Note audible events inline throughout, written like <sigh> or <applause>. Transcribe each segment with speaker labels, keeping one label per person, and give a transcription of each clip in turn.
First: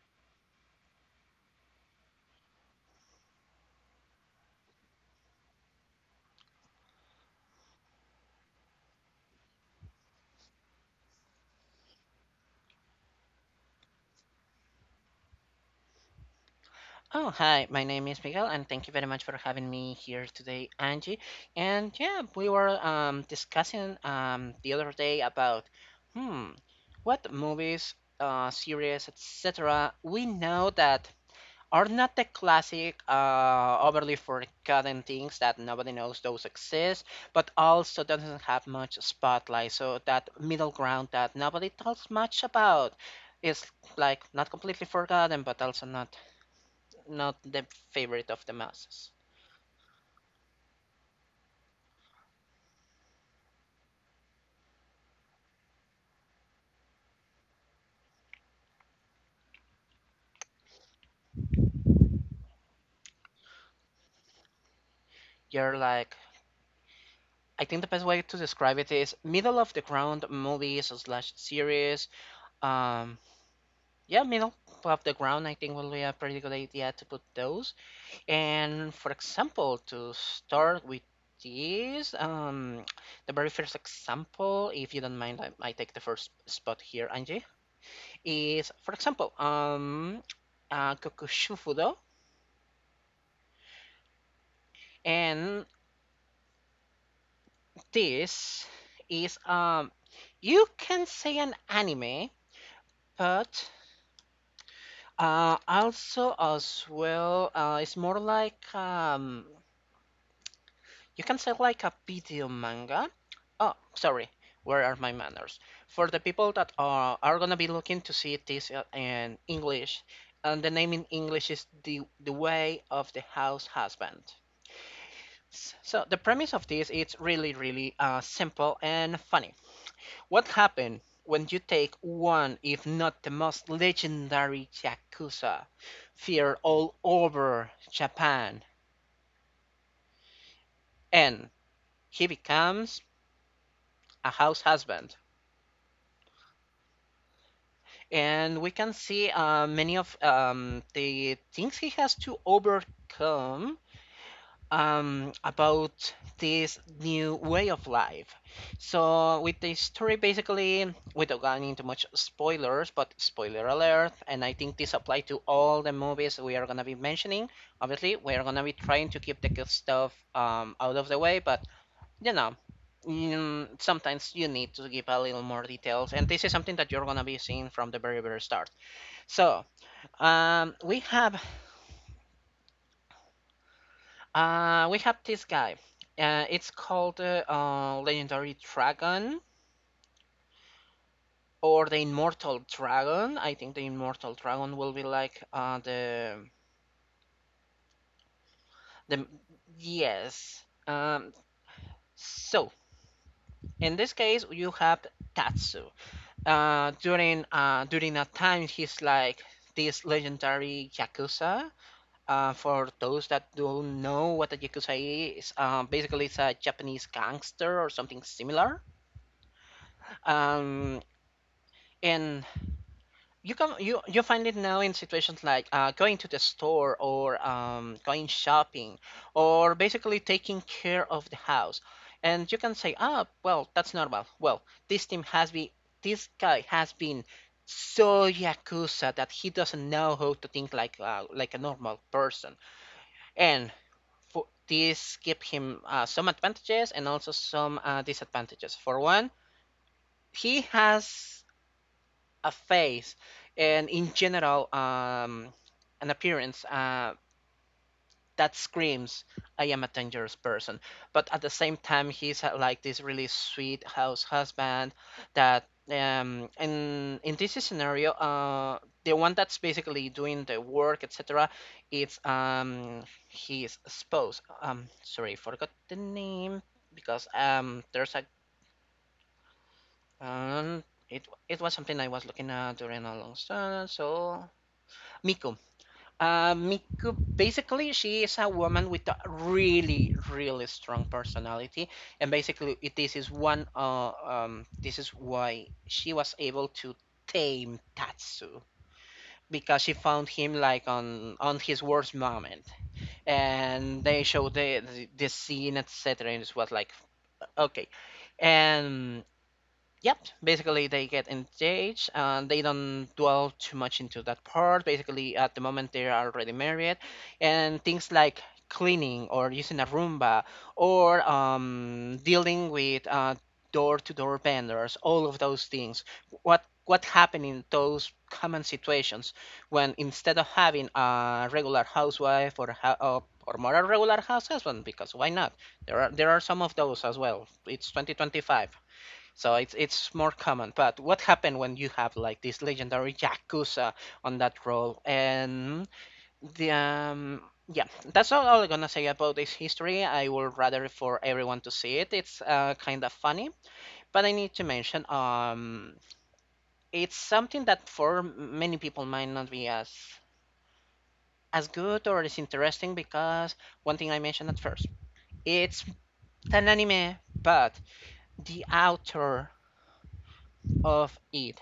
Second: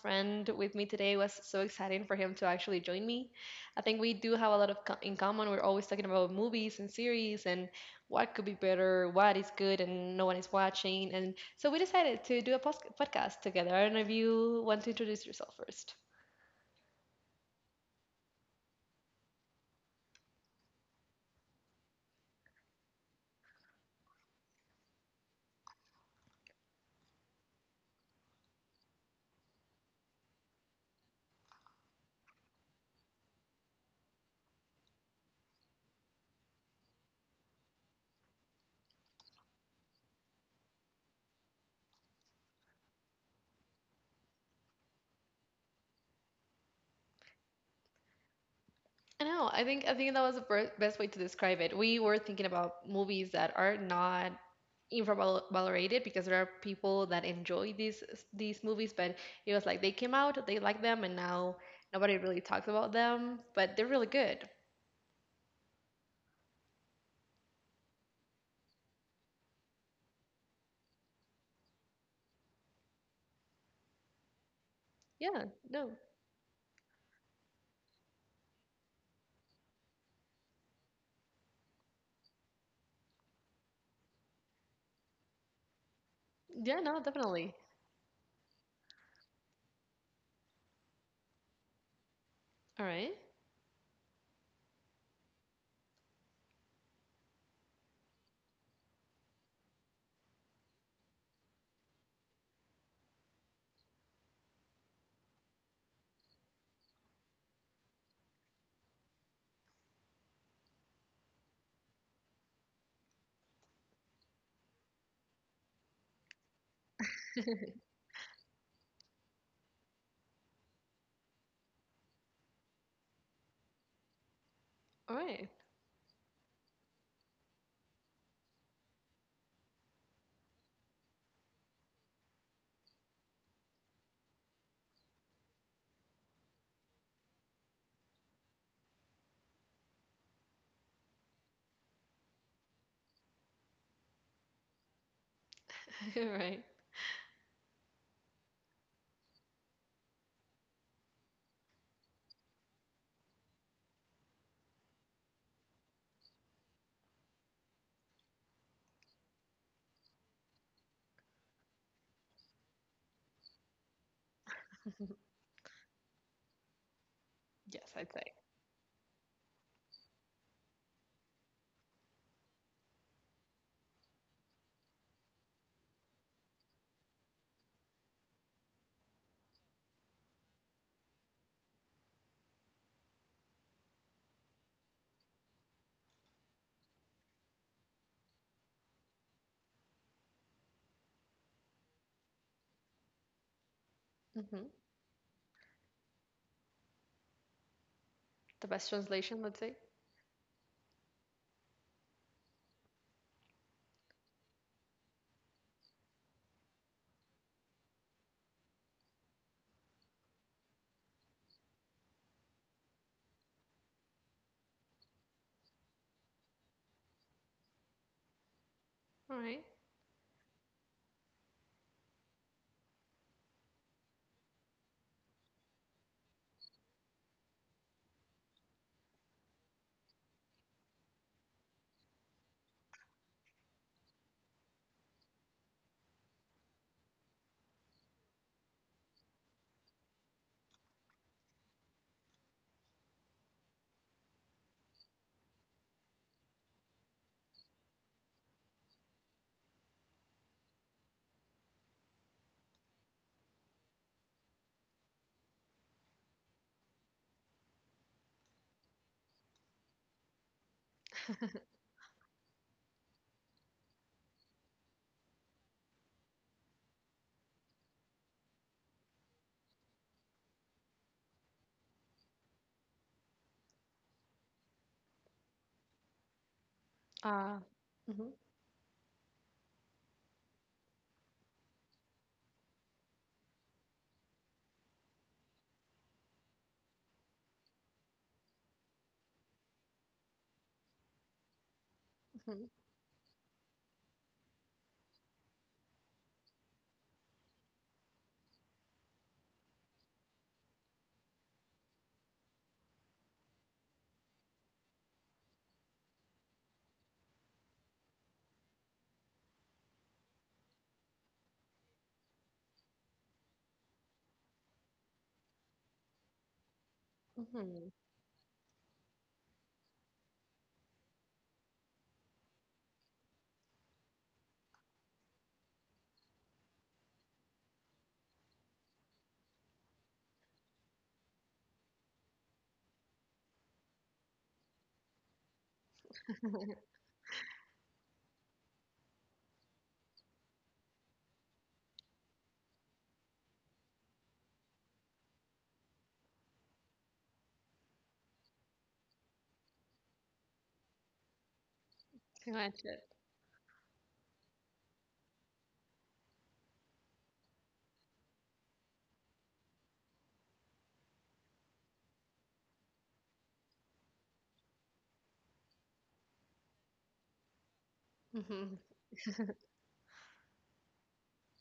Speaker 1: friend with me today. It was so exciting for him to actually join me. I think we do have a lot of in common. We're always talking about movies and series and what could be better, what is good, and no one is watching. And so we decided to do a podcast together. I don't know if you want to introduce yourself first.
Speaker 2: Oh, hi. My name is Miguel, and thank you very much for having me here today, Angie. And yeah, we were discussing the other day about hmm, what movies, series, etc. We know that are not the classic, overly forgotten things that nobody knows those exist, but also doesn't have much spotlight. So that middle ground that nobody talks much about is like not completely forgotten, but also not the favorite of the masses.
Speaker 1: I know. I think that was the best way to describe it. We were thinking about movies that are not infravalorated because there are people that enjoy these movies, but it was like they came out, they liked them, and now nobody really talks about them, but they're really good.
Speaker 2: You're like, I think the best way to describe it is middle of the ground movies slash series. Um, yeah, middle of the
Speaker 1: Yeah.
Speaker 2: ground, I think
Speaker 1: No.
Speaker 2: will be a pretty good idea to put those. And for example, to start with this, the very first example, if you don't mind, I take the first
Speaker 1: Yeah.
Speaker 2: spot
Speaker 1: No.
Speaker 2: here, Angie,
Speaker 1: Definitely.
Speaker 2: is for example, Kokushufudo.
Speaker 1: All right.
Speaker 2: And this is you can say an anime, but also as well it's more like you can say like a video manga. Oh, sorry. Where are my manners? For the people that are gonna be looking to see this in English, and the name in English is the way of the house husband.
Speaker 1: All right.
Speaker 2: So the premise of this it's really really simple and funny. What happened when you take one, if not the most legendary Yakuza, feared all over Japan, and he becomes a house husband?
Speaker 1: <laughs> All right.
Speaker 2: And we can see many of the things he has to overcome about this new way of life. So, with the story, basically, without going into much spoilers, but spoiler alert, and I think this applies to all the movies we are gonna be mentioning.
Speaker 1: Yes, I'd
Speaker 2: Obviously,
Speaker 1: say.
Speaker 2: we are gonna be trying to keep the good stuff out of the way, but you know. Sometimes you need to give a little more details, and this is something that you're gonna be seeing from the very, very start. So, um, we have we have this guy. It's called Legendary Dragon or the Immortal Dragon. I think the Immortal
Speaker 1: hmm
Speaker 2: Dragon will be like
Speaker 1: The best
Speaker 2: the
Speaker 1: translation, let's say.
Speaker 2: yes. Um, so in this case, you have Tatsu. During a time, he's like this legendary yakuza. For those that don't know what a yakuza is, basically it's a Japanese gangster or something similar.
Speaker 1: All right.
Speaker 2: Um, and you come you you find it now in situations like going to the store or going shopping or basically taking care of the house, and you can say ah well that's normal. Well, this team has been this guy has been so yakuza that he doesn't know how to think like a normal person, and for this give him some advantages and also some disadvantages. For one, he has a face and in general an appearance that screams I am a dangerous person, but at the same time he's like this really sweet house husband that in this scenario the one that's basically doing the work etc, it's his spouse. Sorry, forgot the name because
Speaker 1: Uh,
Speaker 2: there's a
Speaker 1: mm-hmm,
Speaker 2: um it it was something I was looking at during a long time. So, Miku. Miku, basically, she is a woman with a really, really strong personality, and
Speaker 1: mm-hmm,
Speaker 2: basically, this is one. This is why she was able to tame Tatsu because she found him like on his worst moment, and they showed the scene, etc. And it was like okay, and yep, basically they get engaged and they don't dwell too much into that part. Basically, at the moment they are already married, and
Speaker 1: mm-hmm.
Speaker 2: things like cleaning or using a Roomba or dealing with door-to-door vendors, all of those things. What happened in those common situations when instead of having a regular housewife or or more a regular house husband, because why not? There are some of those as well. It's 2025. So it's more common. But what happened when you have like this legendary Yakuza on that role? And the yeah, that's all I'm gonna say about this history. I would rather for everyone to see it. It's
Speaker 1: Can I.
Speaker 2: kind of funny, but I need to mention it's something that for many people might not be as good or as interesting because one thing I mentioned at first, it's an anime, but the
Speaker 1: Hmm.
Speaker 2: author of it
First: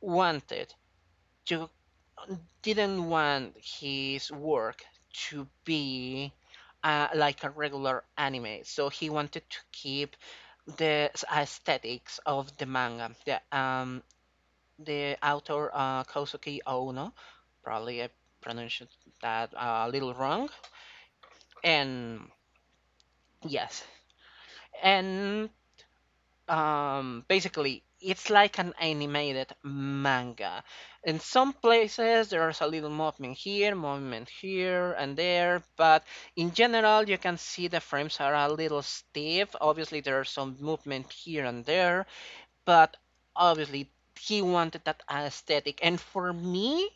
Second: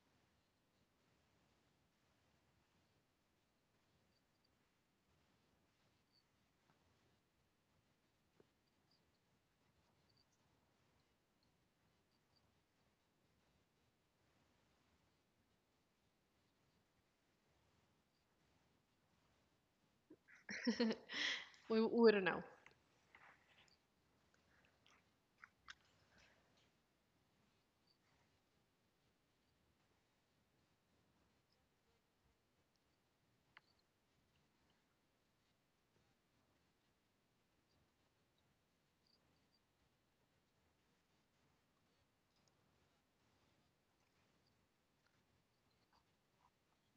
Speaker 2: wanted to didn't want his work to be like a regular anime, so he wanted to keep the aesthetics of the manga. The author Kosuke Ono, probably I pronounced that a little wrong,
Speaker 1: <laughs> We don't
Speaker 2: and
Speaker 1: know.
Speaker 2: yes, and basically it's like an animated manga. In some places there's a little movement here and there, but in general you can see the frames are a little stiff. Obviously there's some movement here and there, but obviously, he wanted that aesthetic. And for me,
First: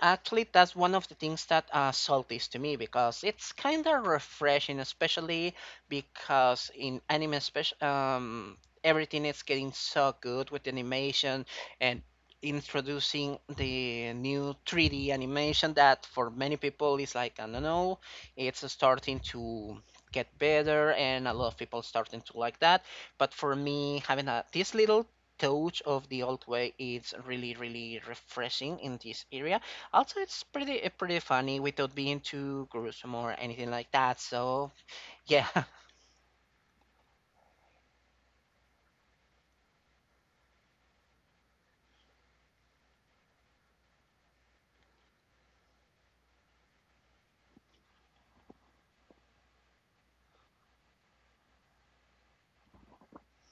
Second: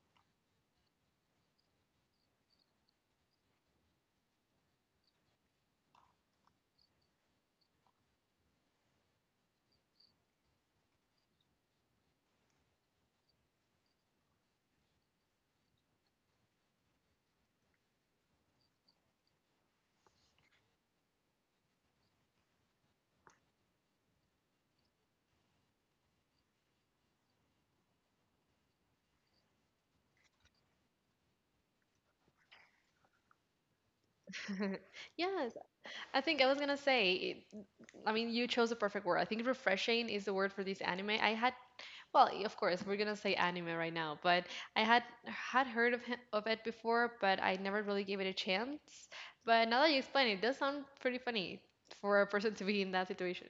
Speaker 2: actually, that's one of the things that Salt is to me because it's kind of refreshing, especially because in anime, especially, everything is getting so good with animation and introducing the new 3D animation that for many people is like, I don't know, it's starting to get better and a lot of people starting to like that, but for me having this little touch of the old way is really really refreshing in this area. Also, it's pretty funny without being too gruesome or anything like that. So
Speaker 1: <laughs>
Speaker 2: yeah,
Speaker 1: Yes,
Speaker 2: <laughs>
Speaker 1: I think I was gonna say. I mean, you chose the perfect word. I think refreshing is the word for this anime. I had, well, of course, we're gonna say anime right now, but I had heard of him, of it before, but I never really gave it a chance. But now that you explain it, it does sound pretty funny for a person to be in that situation.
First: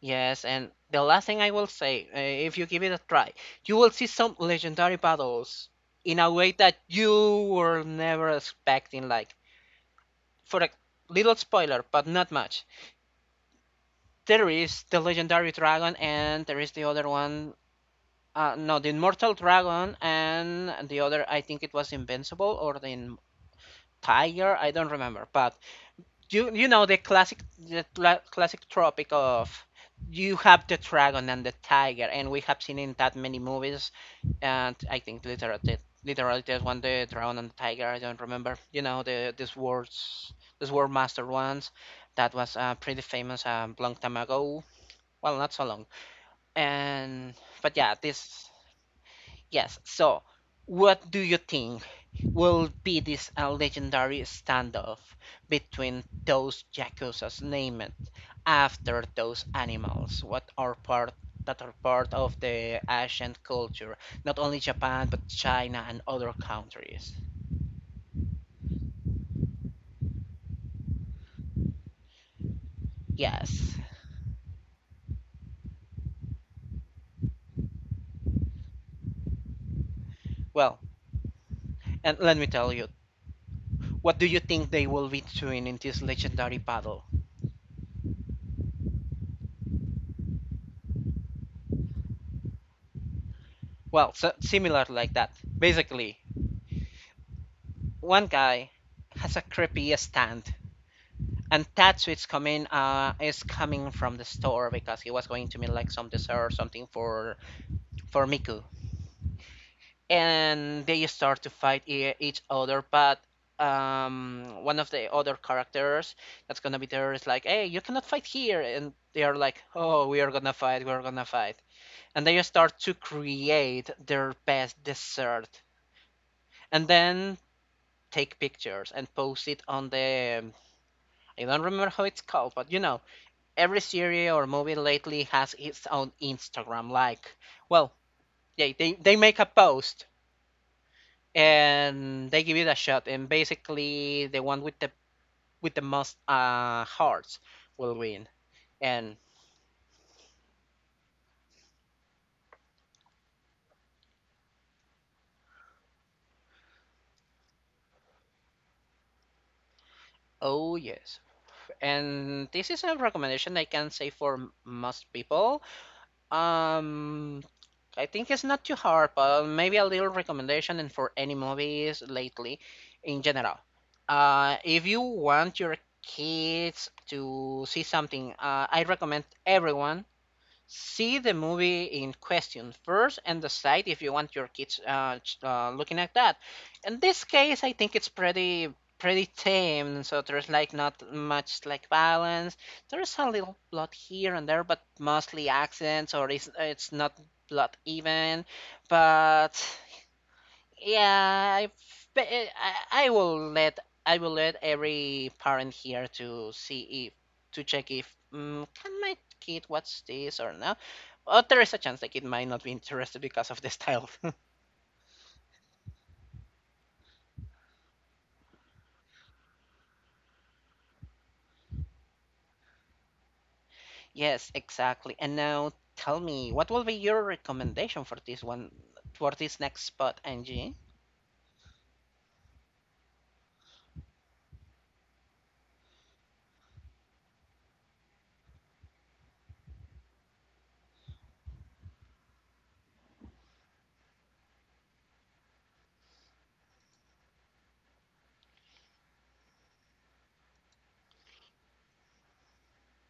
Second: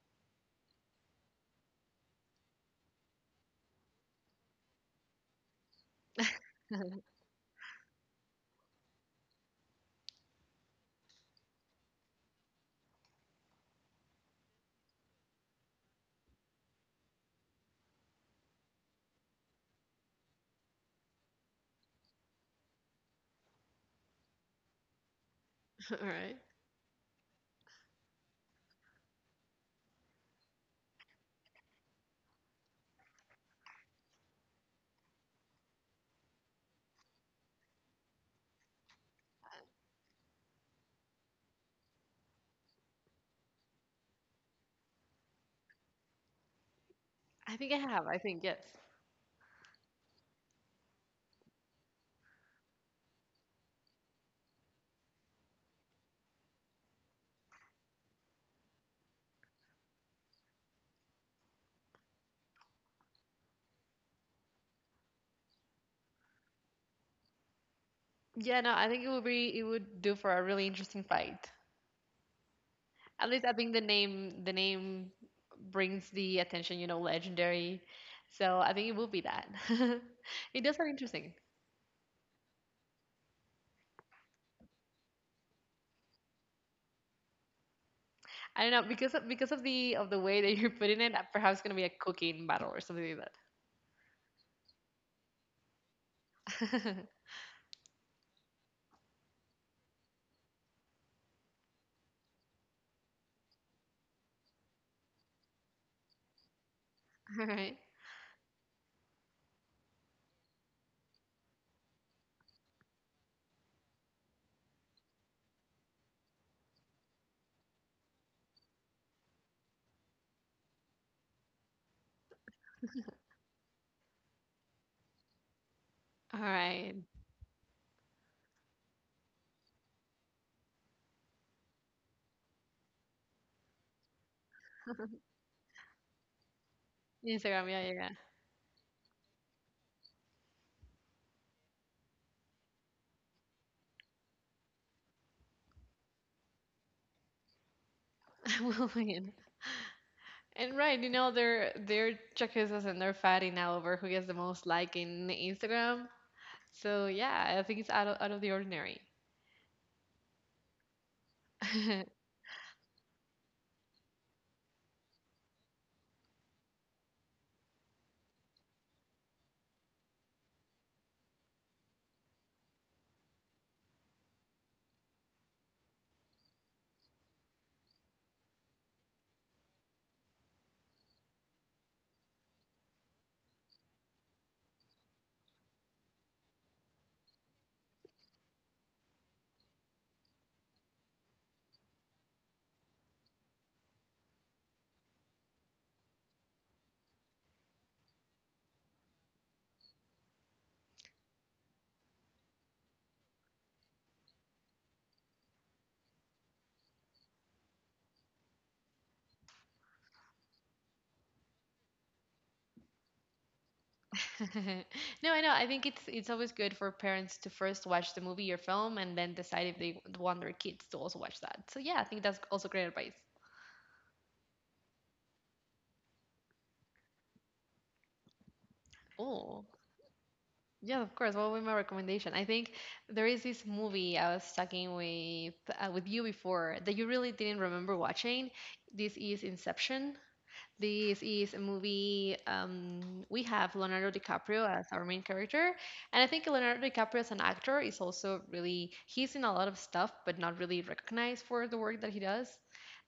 Speaker 2: yes. And the last thing I will say, if you give it a try, you will see some legendary battles in a way that you were never expecting. Like for a little spoiler, but not much. There is the legendary dragon, and there is the other one. No, the Immortal Dragon and the other, I think it was Invincible or the Tiger. I don't remember, but
Speaker 1: <laughs> All right.
Speaker 2: you know the classic tropic of you have the dragon and the tiger, and we have seen in that many movies. And I think literally, literally there's one the dragon and the tiger. I don't remember. You know these words, these word master ones. That was pretty famous a long time ago. Well, not so long. And
Speaker 1: I think
Speaker 2: but
Speaker 1: I
Speaker 2: yeah,
Speaker 1: have. I think
Speaker 2: this
Speaker 1: yes.
Speaker 2: yes. So, what do you think will be this legendary standoff between those yakuza's named after those animals? What are part that are part of the ancient culture, not only Japan but China and other countries?
Speaker 1: Yeah, no, I think it would do for a really interesting fight. At least I think
Speaker 2: Yes.
Speaker 1: the name brings the attention, legendary. So I think it will be that. <laughs> It does
Speaker 2: Well,
Speaker 1: sound interesting.
Speaker 2: and let me tell you, what do you think they will be doing in this legendary battle?
Speaker 1: I don't know because of the way that you're putting it, perhaps gonna be a cooking battle or something like
Speaker 2: Well, so similar like that. Basically,
Speaker 1: that. <laughs>
Speaker 2: one guy has a creepy stand. And Tatsui's coming is coming from the store because he was going to make like some dessert or something
Speaker 1: All right,
Speaker 2: for Miku. And they start to fight each other, but one of the other characters that's gonna be there is like, hey, you cannot fight here, and they are like, oh, we are gonna fight, we are gonna fight, and they start to create their best dessert,
Speaker 1: all
Speaker 2: and
Speaker 1: right.
Speaker 2: then take pictures and post it on the I don't remember how it's called, but you know every series or movie lately has its own Instagram. Like,
Speaker 1: Instagram, yeah,
Speaker 2: well,
Speaker 1: yeah, yeah.
Speaker 2: yeah, they make a post and they give it a shot, and basically the one with the most hearts will win.
Speaker 1: <laughs> We'll
Speaker 2: And
Speaker 1: win. And right, they're checkers and they're fighting now over who gets the most like in Instagram. So yeah, I think it's out of the ordinary.
Speaker 2: oh yes,
Speaker 1: <laughs>
Speaker 2: and this is a recommendation I can say for most people. Um, I think it's not too hard, but maybe a little recommendation and for any movies lately in general. If you want your kids to see something, I recommend everyone see the movie in question first and decide if you want your kids looking at that. In this case, I think it's pretty pretty tame, so there's like not much like violence. There's a little blood here and there, but mostly accidents or it's not blood even. But yeah, I, f- but, I I will let I will let every parent here to check if can my kid watch this or not. Or there is a chance the kid might not be interested because of the style. <laughs>
Speaker 1: <laughs> No, I know. I think it's always good for parents to first watch the movie or film and then decide if they want their kids to also watch that. So yeah, I think that's also great advice.
Speaker 2: Yes, exactly. And now tell me, what will be your recommendation for this one for this
Speaker 1: Oh,
Speaker 2: next spot, Angie?
Speaker 1: yeah, of course. What would be my recommendation? I think there is this movie I was talking with you before that you really didn't remember watching. This is Inception. This is a movie we have Leonardo DiCaprio as our main character, and I think Leonardo DiCaprio as an actor is also really he's in a lot of stuff, but not really recognized for the work that he does.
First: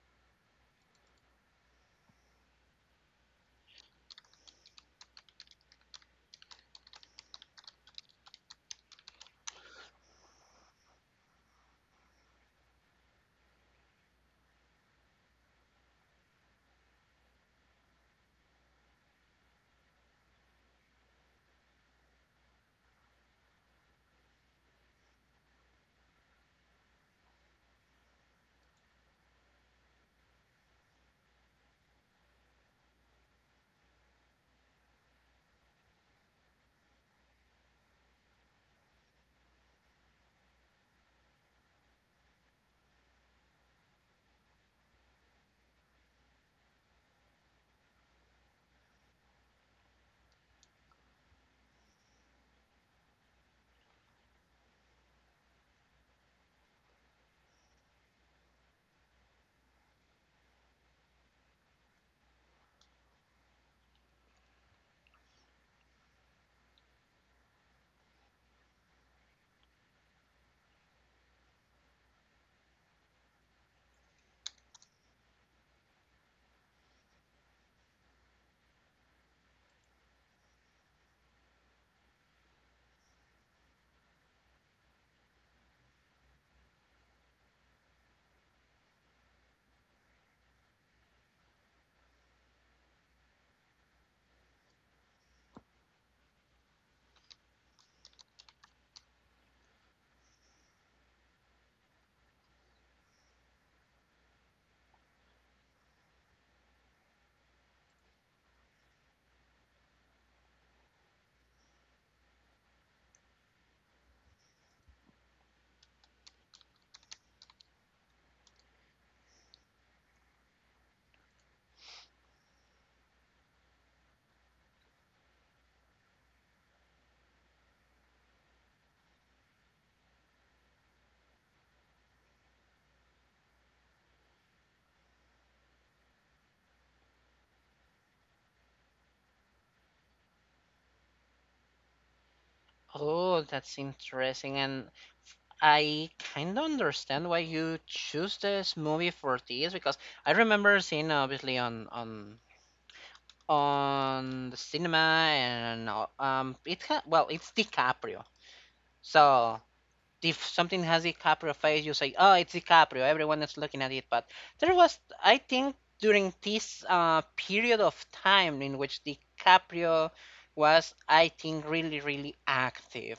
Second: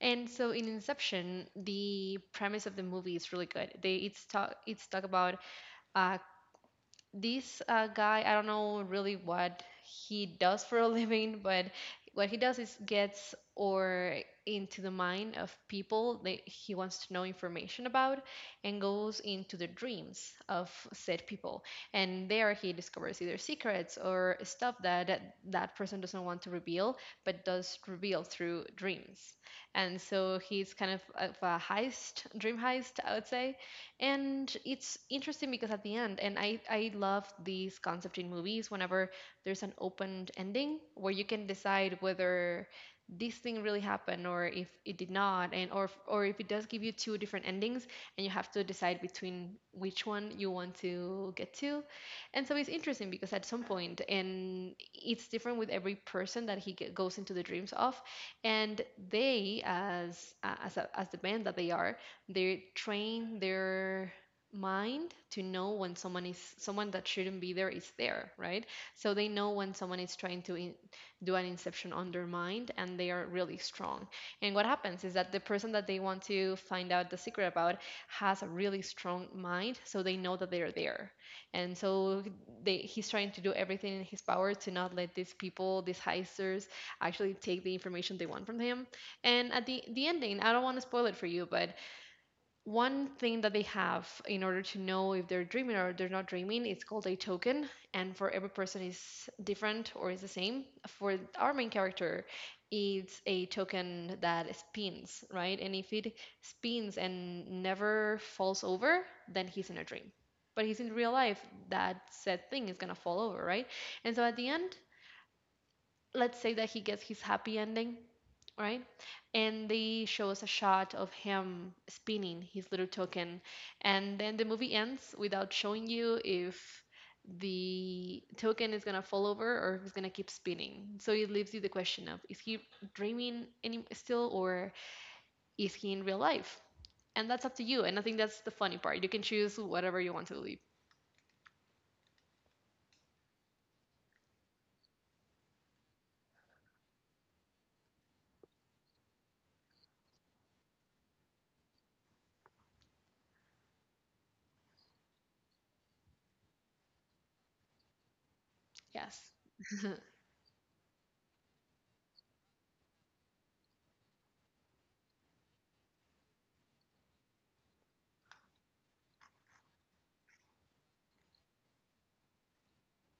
Speaker 1: And so in Inception, the premise of the movie is really good. They it's talk about a this guy. I don't know really what he does for a <laughs> living. But what he does is gets or into the mind of people that he wants to know information about, and goes into the dreams of said people, and there he discovers either secrets or stuff that that person doesn't want to reveal but does reveal through dreams. And so he's kind of a heist, dream heist I would say. And it's interesting because at the end, and I love these concept in movies, whenever there's an open ending where you can decide whether this thing really happened or if it did not, and or if it does give you two different endings and you have to decide between which one you want to get to. And so it's interesting because at some point, and it's different with every person that he goes into the dreams of, and they as the band that they are, they train their mind to know when someone is, someone that shouldn't be there is there, right? So they know when someone is trying to do an inception on their mind and they are really strong. And what happens is that the person that they want to find out the secret about has a really strong mind so they know that they're there. And so he's trying to do everything in his power to not let these people, these heisters, actually take the information they want from him. And at the ending, I don't want to spoil it for you, but one thing that they have in order to know if they're dreaming or they're not dreaming, it's called a token. And for every person is different, or is the same for our main character. It's a token that spins, right? And if it spins and never falls over, then he's in a dream. But he's in real life, that said thing is going to fall over, right? And so at the end, let's say that he gets his happy ending, right? And they show us a shot of him spinning his little token. And then the movie ends without showing you if the token is going to fall over or if it's going to keep spinning. So it leaves you the question of, is he dreaming any still, or is he in real life? And that's up to you. And I think that's the funny part. You can choose whatever you want to believe.
Speaker 2: Oh, that's interesting. And I kind of understand why you choose this movie for this because I remember seeing obviously on the cinema and it well it's DiCaprio.
Speaker 1: Yes.
Speaker 2: So if something has DiCaprio face, you say, "Oh, it's DiCaprio." Everyone is looking at it, but there was, I think, during this period of time in which DiCaprio was, I think, really, really active.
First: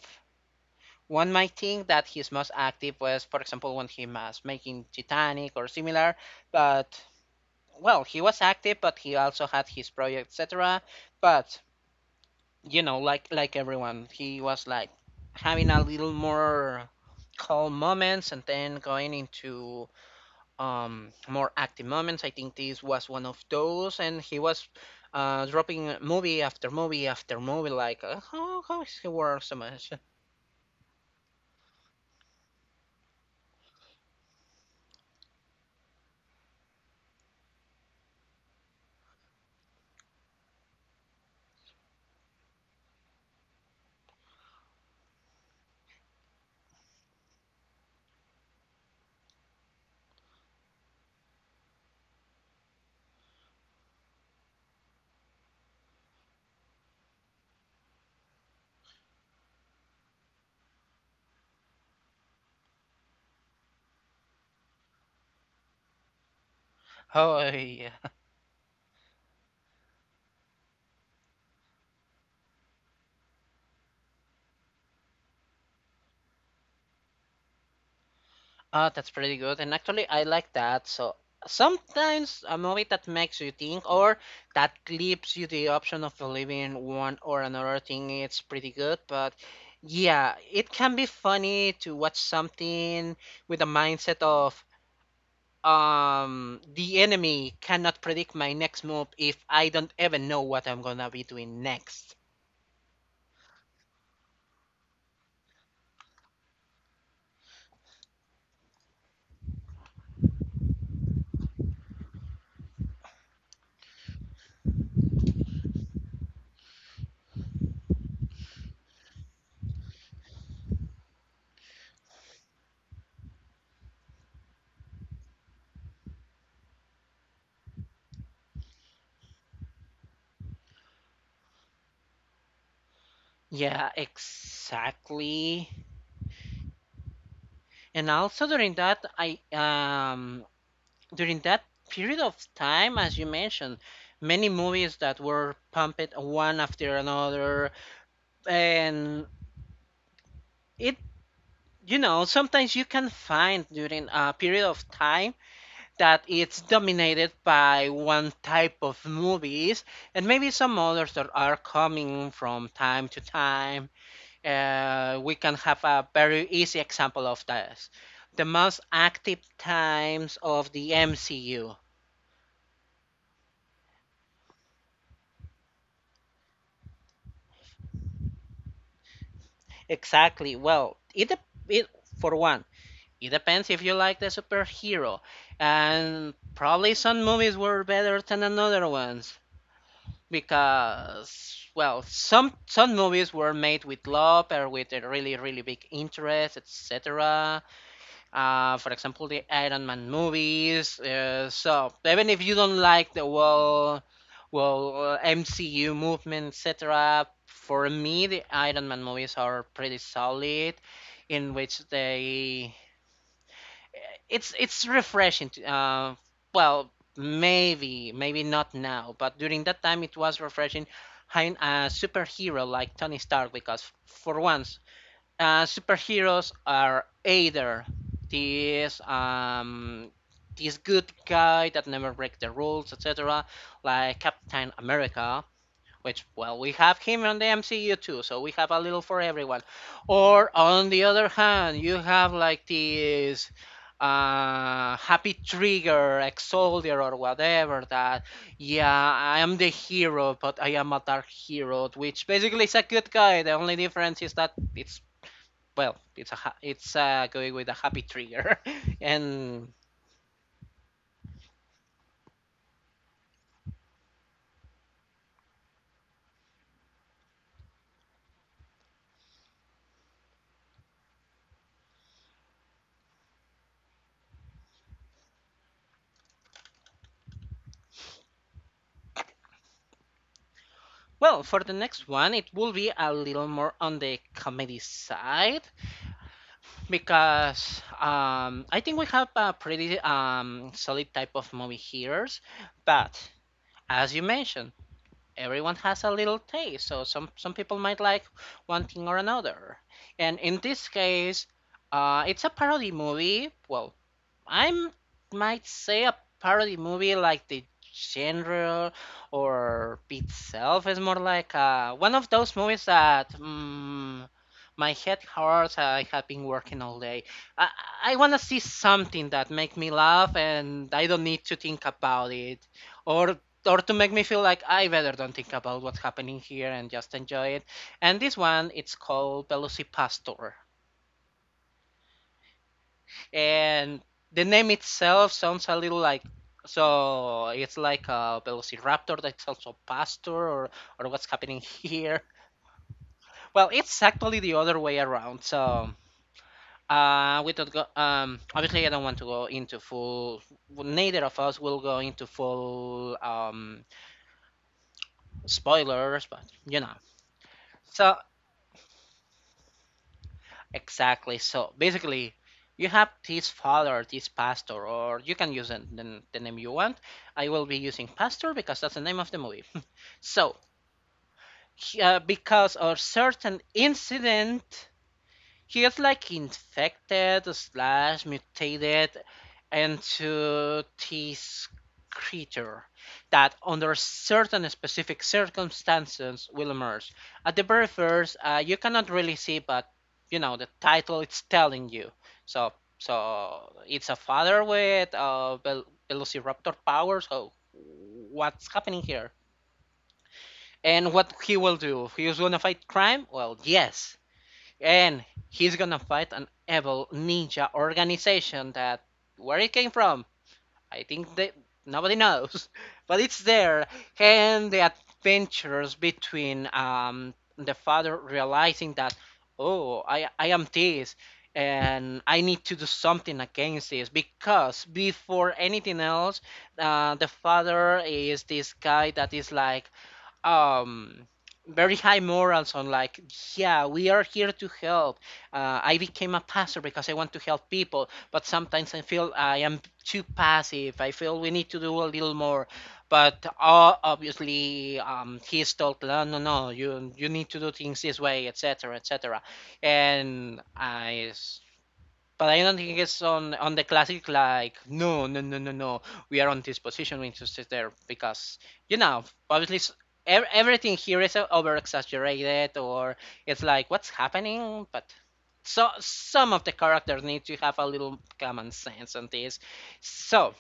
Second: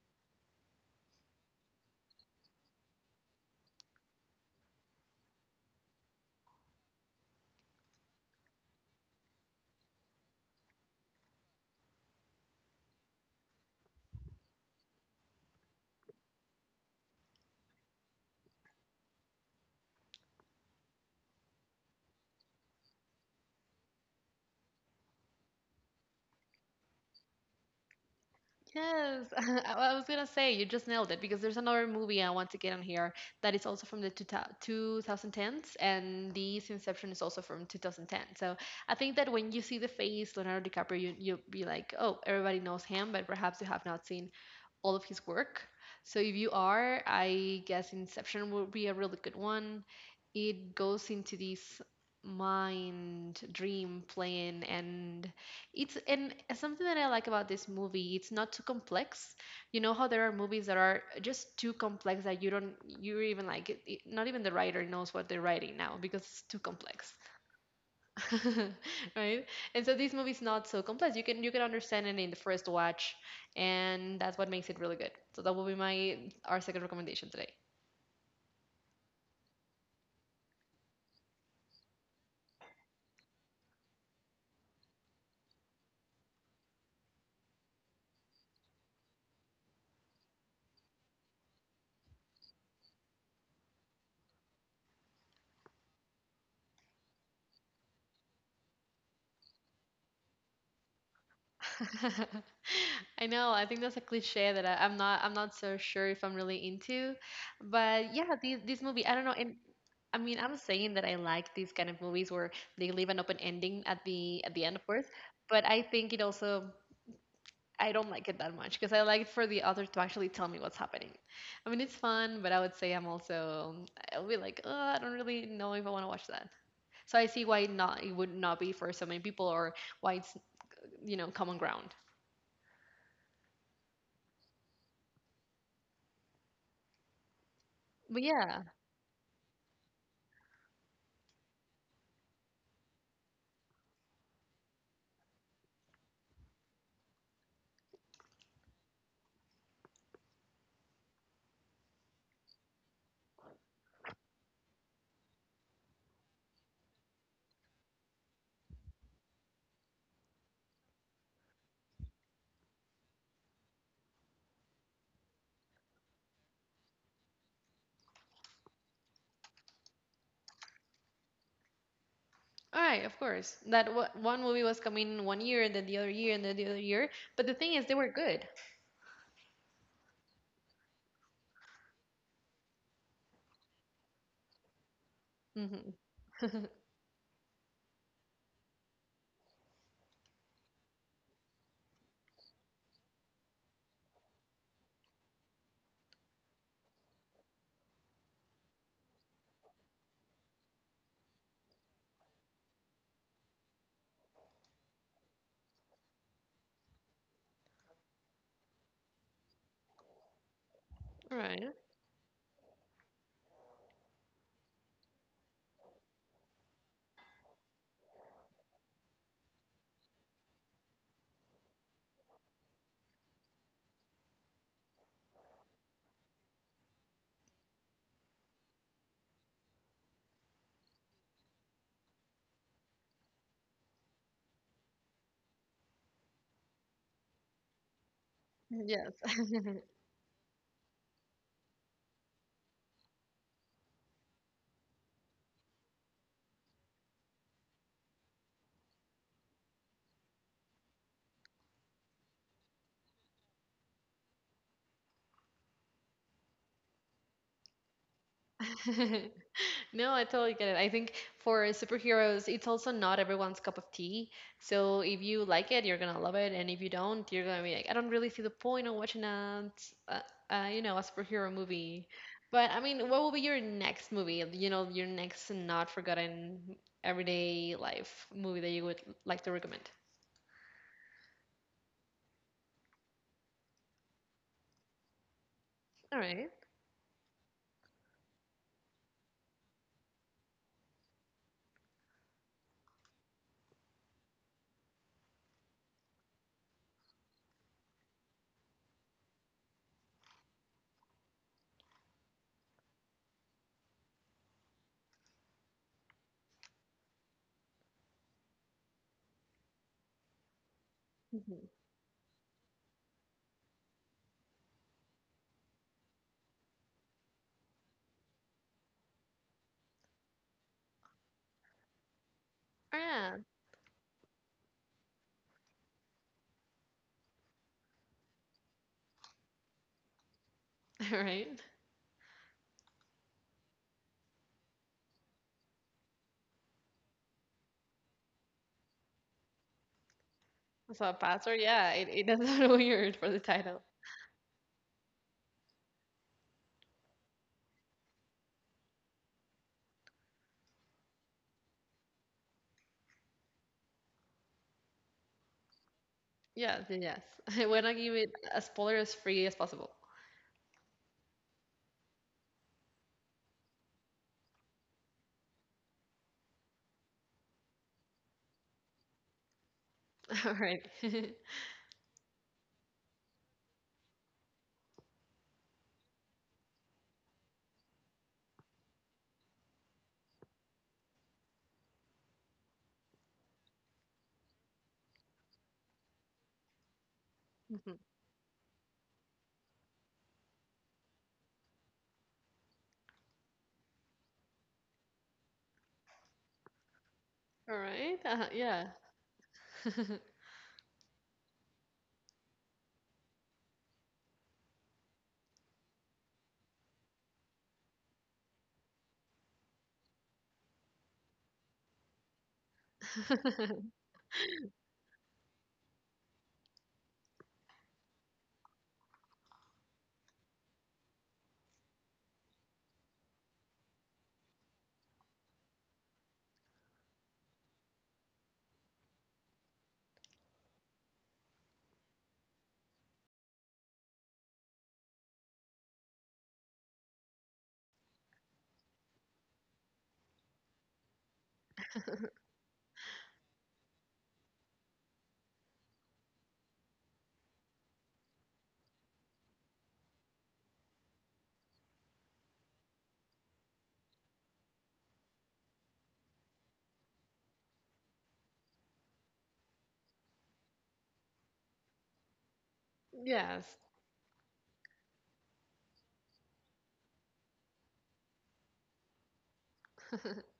Speaker 2: One might think that his most active was, for example, when he was making Titanic or similar, but well, he was active, but he also had his project, etc. But Like everyone, he was like having a little more calm moments and then going into more active moments. I think this was one of those, and he was dropping movie after movie after movie. Like, how is he
Speaker 1: Yes, <laughs>
Speaker 2: worth so
Speaker 1: I
Speaker 2: much?
Speaker 1: I
Speaker 2: <laughs>
Speaker 1: was gonna say you just nailed it because there's another movie I want to get on here that is also from the 2010s, and this Inception is also from 2010. So I think that when you see the face Leonardo DiCaprio, you'll be like, oh, everybody knows him, but perhaps you have not seen all of his work. So if you are, I guess Inception would be a really good one. It goes into this mind dream plane, and it's, and something that I like about this movie, it's not too complex. You know how there are movies that are just too complex that you don't you're even like not even the writer knows what they're writing now because it's too complex.
Speaker 2: Oh yeah.
Speaker 1: <laughs> Right? And so this movie's not so complex. You can understand it in the first watch, and that's what makes it really good. So that will be my, our second recommendation today.
Speaker 2: Oh, that's pretty good. And actually, I like that. So sometimes a movie that makes you think or that leaves you the option of believing one or another thing, it's pretty good. But yeah, it can be funny to watch something with a mindset of the enemy cannot predict my next move if I don't even know what I'm gonna be doing next.
Speaker 1: <laughs> I know, I think that's a cliche that I'm not so sure if I'm really into, but yeah, this movie I don't know and. I mean, I'm saying that I like these kind of movies where they leave an open ending at the end, of course. But I think it also I don't like it that much because I like for the author to actually tell me what's happening. I mean, it's fun, but I would say I'll be like, oh, I don't really know if I want to watch that. So I see why not it would not be for so many people, or why it's, common ground.
Speaker 2: Yeah, exactly. And
Speaker 1: But
Speaker 2: also
Speaker 1: yeah,
Speaker 2: during that, I during that period of time, as you mentioned, many movies that were pumped one after another, and it. Sometimes you can find during a period of time that it's dominated by one type of movies and maybe some others that are coming from time to time, we can have a very easy example of this, the most active times of the MCU.
Speaker 1: all right, of course. That one movie was coming one year and then the other year and then the other year. But the thing is, they were good.
Speaker 2: Exactly. Well, it for one, it depends if you like the superhero,
Speaker 1: Mm-hmm.
Speaker 2: and probably some movies were better than another ones because, well, some movies were made with love or with a really really big interest, etc. For example, the Iron Man movies. So even if you don't like the MCU movement, etc., for me the Iron Man movies are pretty solid,
Speaker 1: All
Speaker 2: in
Speaker 1: right.
Speaker 2: which they it's refreshing. To, well, maybe not now, but during that time it was refreshing having a superhero like Tony Stark because for once, superheroes are either this good guy that never break the rules, etc., like Captain America, which well we have him on the MCU too, so we have a little for
Speaker 1: Yes.
Speaker 2: everyone. Or on the other hand, you have like this happy trigger ex soldier or whatever that, yeah, I am the hero but I am a dark hero, which basically is a good guy. The only difference is that it's, well, it's a ha- it's going with a happy trigger, <laughs>
Speaker 1: <laughs>
Speaker 2: and
Speaker 1: No, I totally get it. I think for superheroes, it's also not everyone's cup of tea. So if you like it, you're gonna love it, and if you don't, you're gonna be like, I don't really see the point of watching uh a superhero movie. But I mean, what will be your next movie? Your next not forgotten everyday life movie that you would like to recommend?
Speaker 2: well, for the next one, it will be a little more on the comedy side
Speaker 1: All right.
Speaker 2: because I think we have a pretty solid type of movie hearers, but as you mentioned, everyone has a little taste, so some people might like one thing or another, and in this case. It's a parody movie. Well, I might say a parody movie like the genre or itself is more like
Speaker 1: Mm-hmm.
Speaker 2: one of those movies that, my head hurts. I have been working all day. I, I want to see something that make me laugh and I don't need to think about it,
Speaker 1: Oh,
Speaker 2: or
Speaker 1: yeah.
Speaker 2: or to make me feel like I better don't think about what's happening here and just enjoy it. And this one, it's called Velocipastor,
Speaker 1: <laughs> All right.
Speaker 2: and the name itself sounds a little like, so it's like a velociraptor that's also pastor
Speaker 1: So
Speaker 2: or
Speaker 1: a
Speaker 2: what's
Speaker 1: pastor,
Speaker 2: happening <laughs>
Speaker 1: yeah, it,
Speaker 2: here.
Speaker 1: it doesn't <laughs> weird for the
Speaker 2: Well,
Speaker 1: title.
Speaker 2: it's actually the other way around. So, we don't go, obviously I don't want to go into full, neither of us will go into full spoilers, but you
Speaker 1: Yeah,
Speaker 2: know
Speaker 1: yes. <laughs> Yes. I want to give
Speaker 2: so
Speaker 1: it as spoilers free as possible.
Speaker 2: exactly. So basically, you have this father, this pastor, or you can use the name you want. I will be using pastor because that's the name of the movie. <laughs> So,
Speaker 1: All right. <laughs>
Speaker 2: because of certain incident he is like infected slash mutated into this creature that under certain specific circumstances will emerge. At the very
Speaker 1: Mhm.
Speaker 2: first, you cannot really see, but you know the title it's telling you. So so it's a father with velociraptor powers. So
Speaker 1: All right.
Speaker 2: what's
Speaker 1: Yeah.
Speaker 2: happening here? And what he will do? He is gonna fight crime? Well, yes, and he's gonna fight an evil ninja organization that where it came from, I think that nobody knows, <laughs> but it's
Speaker 1: <laughs>
Speaker 2: there. And the adventures between the father realizing that, oh, I am this, and I need to do something against this because before anything else, the father is this guy that is like, um very high morals on like, yeah, we are here to help. I became a pastor because I want to help people but sometimes I feel I am too passive, I feel we need to do a little more. But obviously he's told no no no you you need to do things this way etc etc and I, but I don't think it's on the classic like no no no no no, we are on this position we need to sit there because, you know, obviously everything here is over exaggerated or it's
Speaker 1: Yes.
Speaker 2: like what's happening. But so some of the characters need to have a little common sense on this. So,
Speaker 1: <laughs>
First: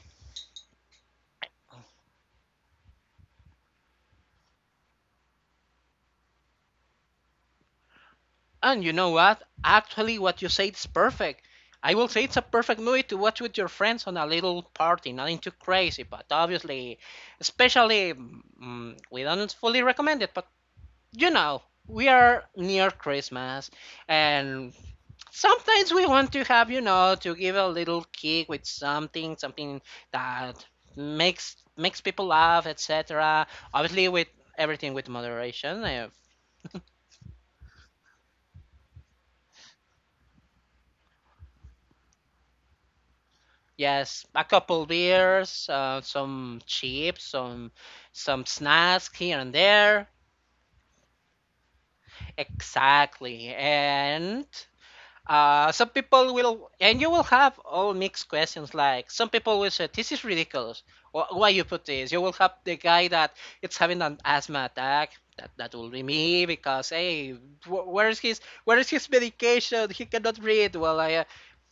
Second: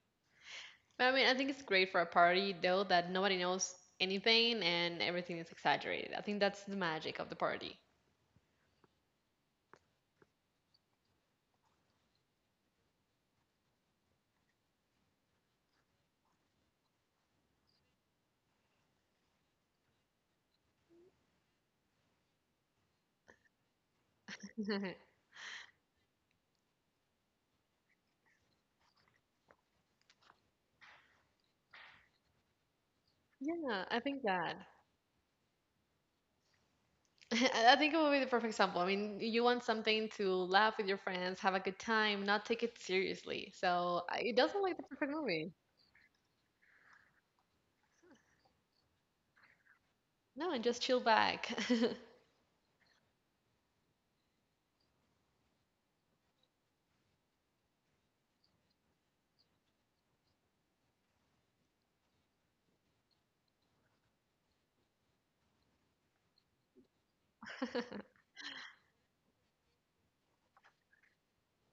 Speaker 1: But I mean, I think it's great for a party, though, that nobody knows anything and everything is exaggerated. I think that's the magic of the party.
Speaker 2: and you know what? Actually, what you said is perfect. I will say it's a perfect movie to watch with your friends on a little party. Nothing too crazy, but obviously, especially, we don't fully recommend it, but, you know, we are near Christmas, and
Speaker 1: <laughs>
Speaker 2: sometimes we want to have, you know, to give a little kick with something, something that makes people laugh, etc.
Speaker 1: Yeah, I
Speaker 2: Obviously,
Speaker 1: think
Speaker 2: with
Speaker 1: that.
Speaker 2: everything with moderation.
Speaker 1: <laughs> I think it would be the perfect example. I mean, you want something to laugh with your friends, have a good time, not take it seriously.
Speaker 2: Yes,
Speaker 1: It
Speaker 2: a
Speaker 1: doesn't like the
Speaker 2: couple
Speaker 1: perfect movie.
Speaker 2: beers, some chips, some snacks here and there.
Speaker 1: No, and just chill back.
Speaker 2: Exactly. And some people will, and you will have all mixed questions. Like some people will say, "This is ridiculous. Why you put this?" You will have the guy that it's having an asthma attack. That will be me because hey, where is his medication? He cannot breathe. Well, I.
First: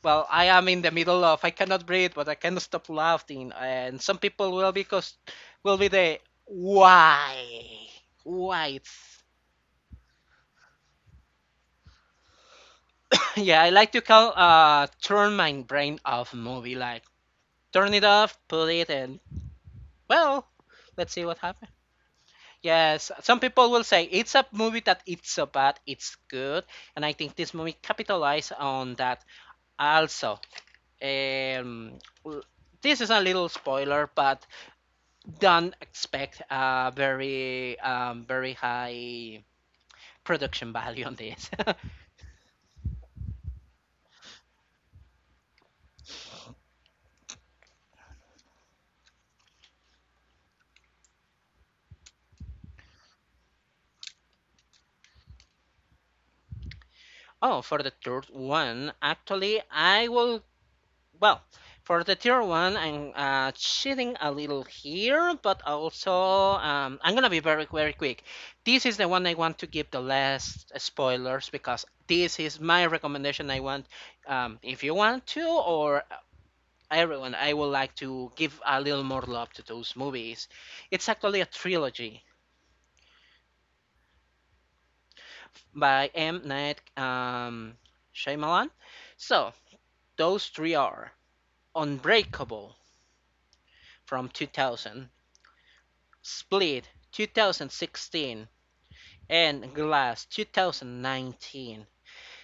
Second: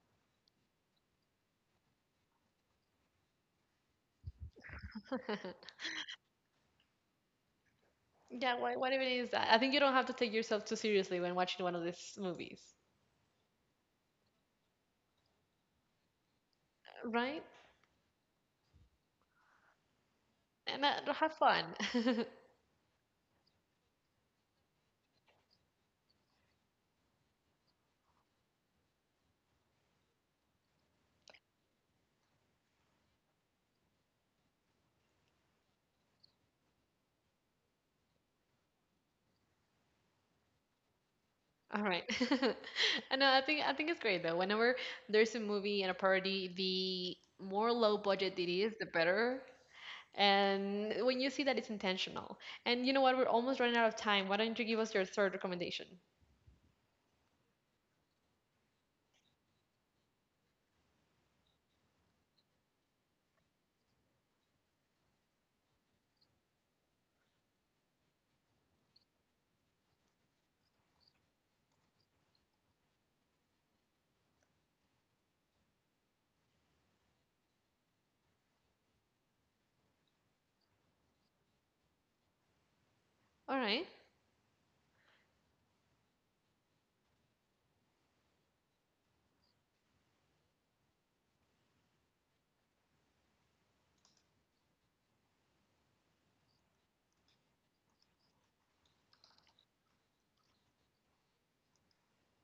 Speaker 2: well, I am in the middle of I cannot breathe, but I cannot stop laughing. And some people will, because
Speaker 1: <laughs>
Speaker 2: will be the why,
Speaker 1: Yeah,
Speaker 2: why
Speaker 1: wha-
Speaker 2: it's,
Speaker 1: whatever it is, I think you don't have to take yourself too seriously when watching one of these movies,
Speaker 2: <laughs> yeah. I like to call, turn my brain off movie, like
Speaker 1: right?
Speaker 2: turn it off, put it in. Well,
Speaker 1: And
Speaker 2: let's
Speaker 1: no,
Speaker 2: see
Speaker 1: have
Speaker 2: what
Speaker 1: fun.
Speaker 2: happens.
Speaker 1: <laughs>
Speaker 2: Yes, some people will say it's a movie that it's so bad, it's good, and I think this movie capitalized on that. Also, um, this is a little spoiler, but don't expect a very, very high production value on this.
Speaker 1: All right. <laughs> I know. I think it's great though. Whenever there's a movie and a parody, the more low budget it is, the better. And when you see that it's intentional. And you know what? We're almost running out of time. Why don't you give us your third recommendation?
Speaker 2: <laughs> Oh, for the third one, actually, I will, well, for the tier one, I'm cheating a little here, but also I'm gonna be very, very quick. This is the one I want to give the last spoilers because this is my recommendation. I want, if you want to, or everyone, I would like to give a little more love to those movies. It's actually a trilogy
Speaker 1: All right.
Speaker 2: by M. Night Shyamalan. So those three are Unbreakable from 2000. Split 2016 and Glass 2019.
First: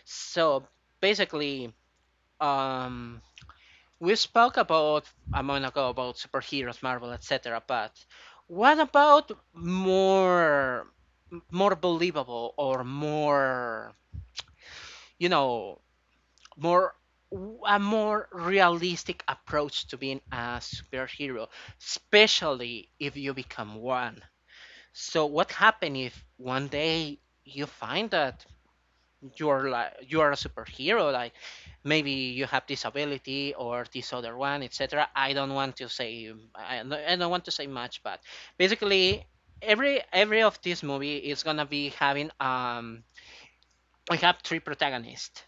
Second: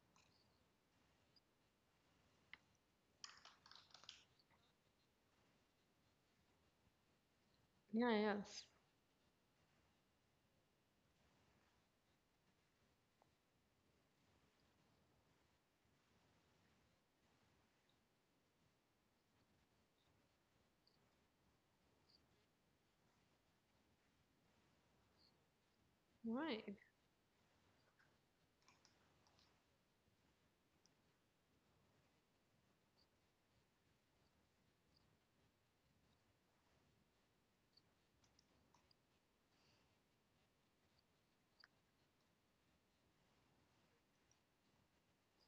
Speaker 2: So basically, um, we spoke about a moment ago about superheroes, Marvel, etc. But
Speaker 1: Yeah. Yes.
Speaker 2: what about more, more believable or more, you know, more a more realistic approach to being a superhero, especially if you become one? So what happened if
Speaker 1: All
Speaker 2: one
Speaker 1: right.
Speaker 2: day you find that you're like you are a superhero, like maybe you have this ability or this other one, etc. I don't want to say, I don't want to say much, but basically every of this movie is gonna be having, we have 3 protagonists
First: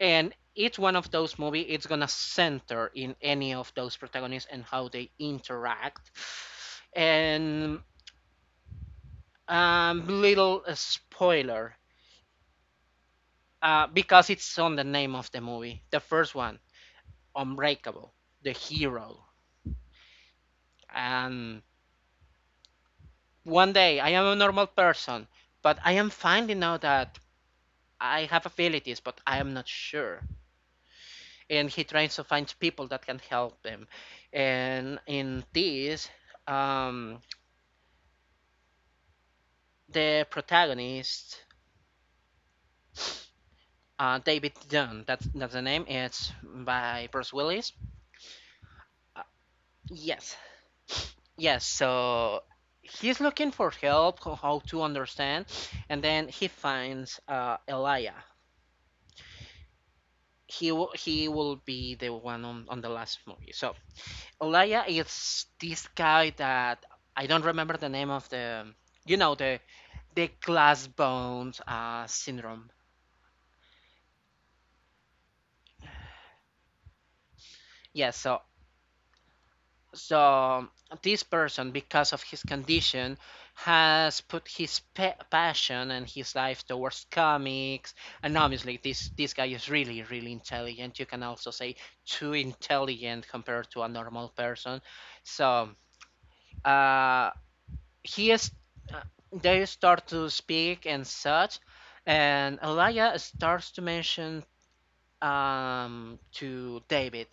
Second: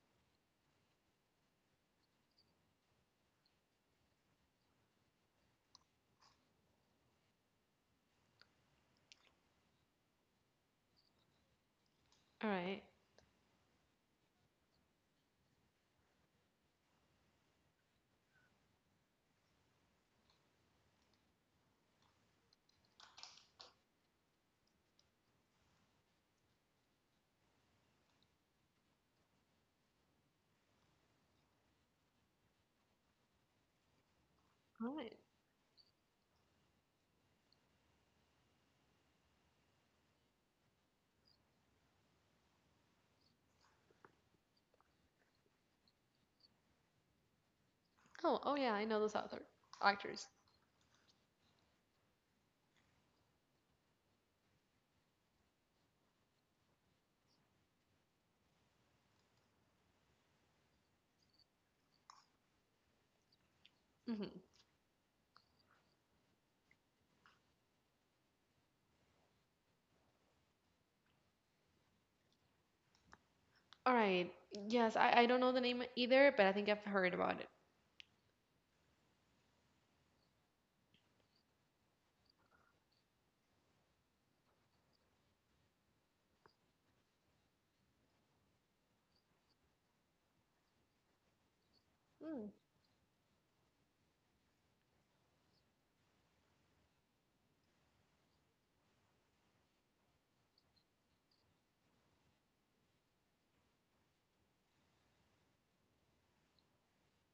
Speaker 2: and each one of those movie it's gonna center in any of those protagonists and how they interact and little spoiler.
Speaker 1: All right.
Speaker 2: Because it's on the name of the movie. The first one, Unbreakable, the hero. And one day, I am a normal person, but I am finding out that I have abilities, but I am not sure. And he tries to find people that can help him.
Speaker 1: All
Speaker 2: And
Speaker 1: right.
Speaker 2: in this, um, the protagonist, David Dunn, that's the name, it's by Bruce Willis.
Speaker 1: Oh. Oh yeah. I know those
Speaker 2: Uh,
Speaker 1: author actors.
Speaker 2: yes, yes, so he's looking for help how to understand, and then he finds Elia. He will be the one on the last movie. So
Speaker 1: hmm
Speaker 2: Elia is this guy that I don't remember the name of the, you know, the glass bones syndrome.
Speaker 1: All right. Yes, I don't know the name either, but I think I've heard about it.
Speaker 2: Yes, so, so this person, because of his condition, has put his pa passion and his life towards comics. And obviously, this guy is really, really intelligent. You can also say too
Speaker 1: Mm.
Speaker 2: intelligent compared to a normal person. So uh, he is. Uh, they start to speak and such, and Elia starts to mention to David.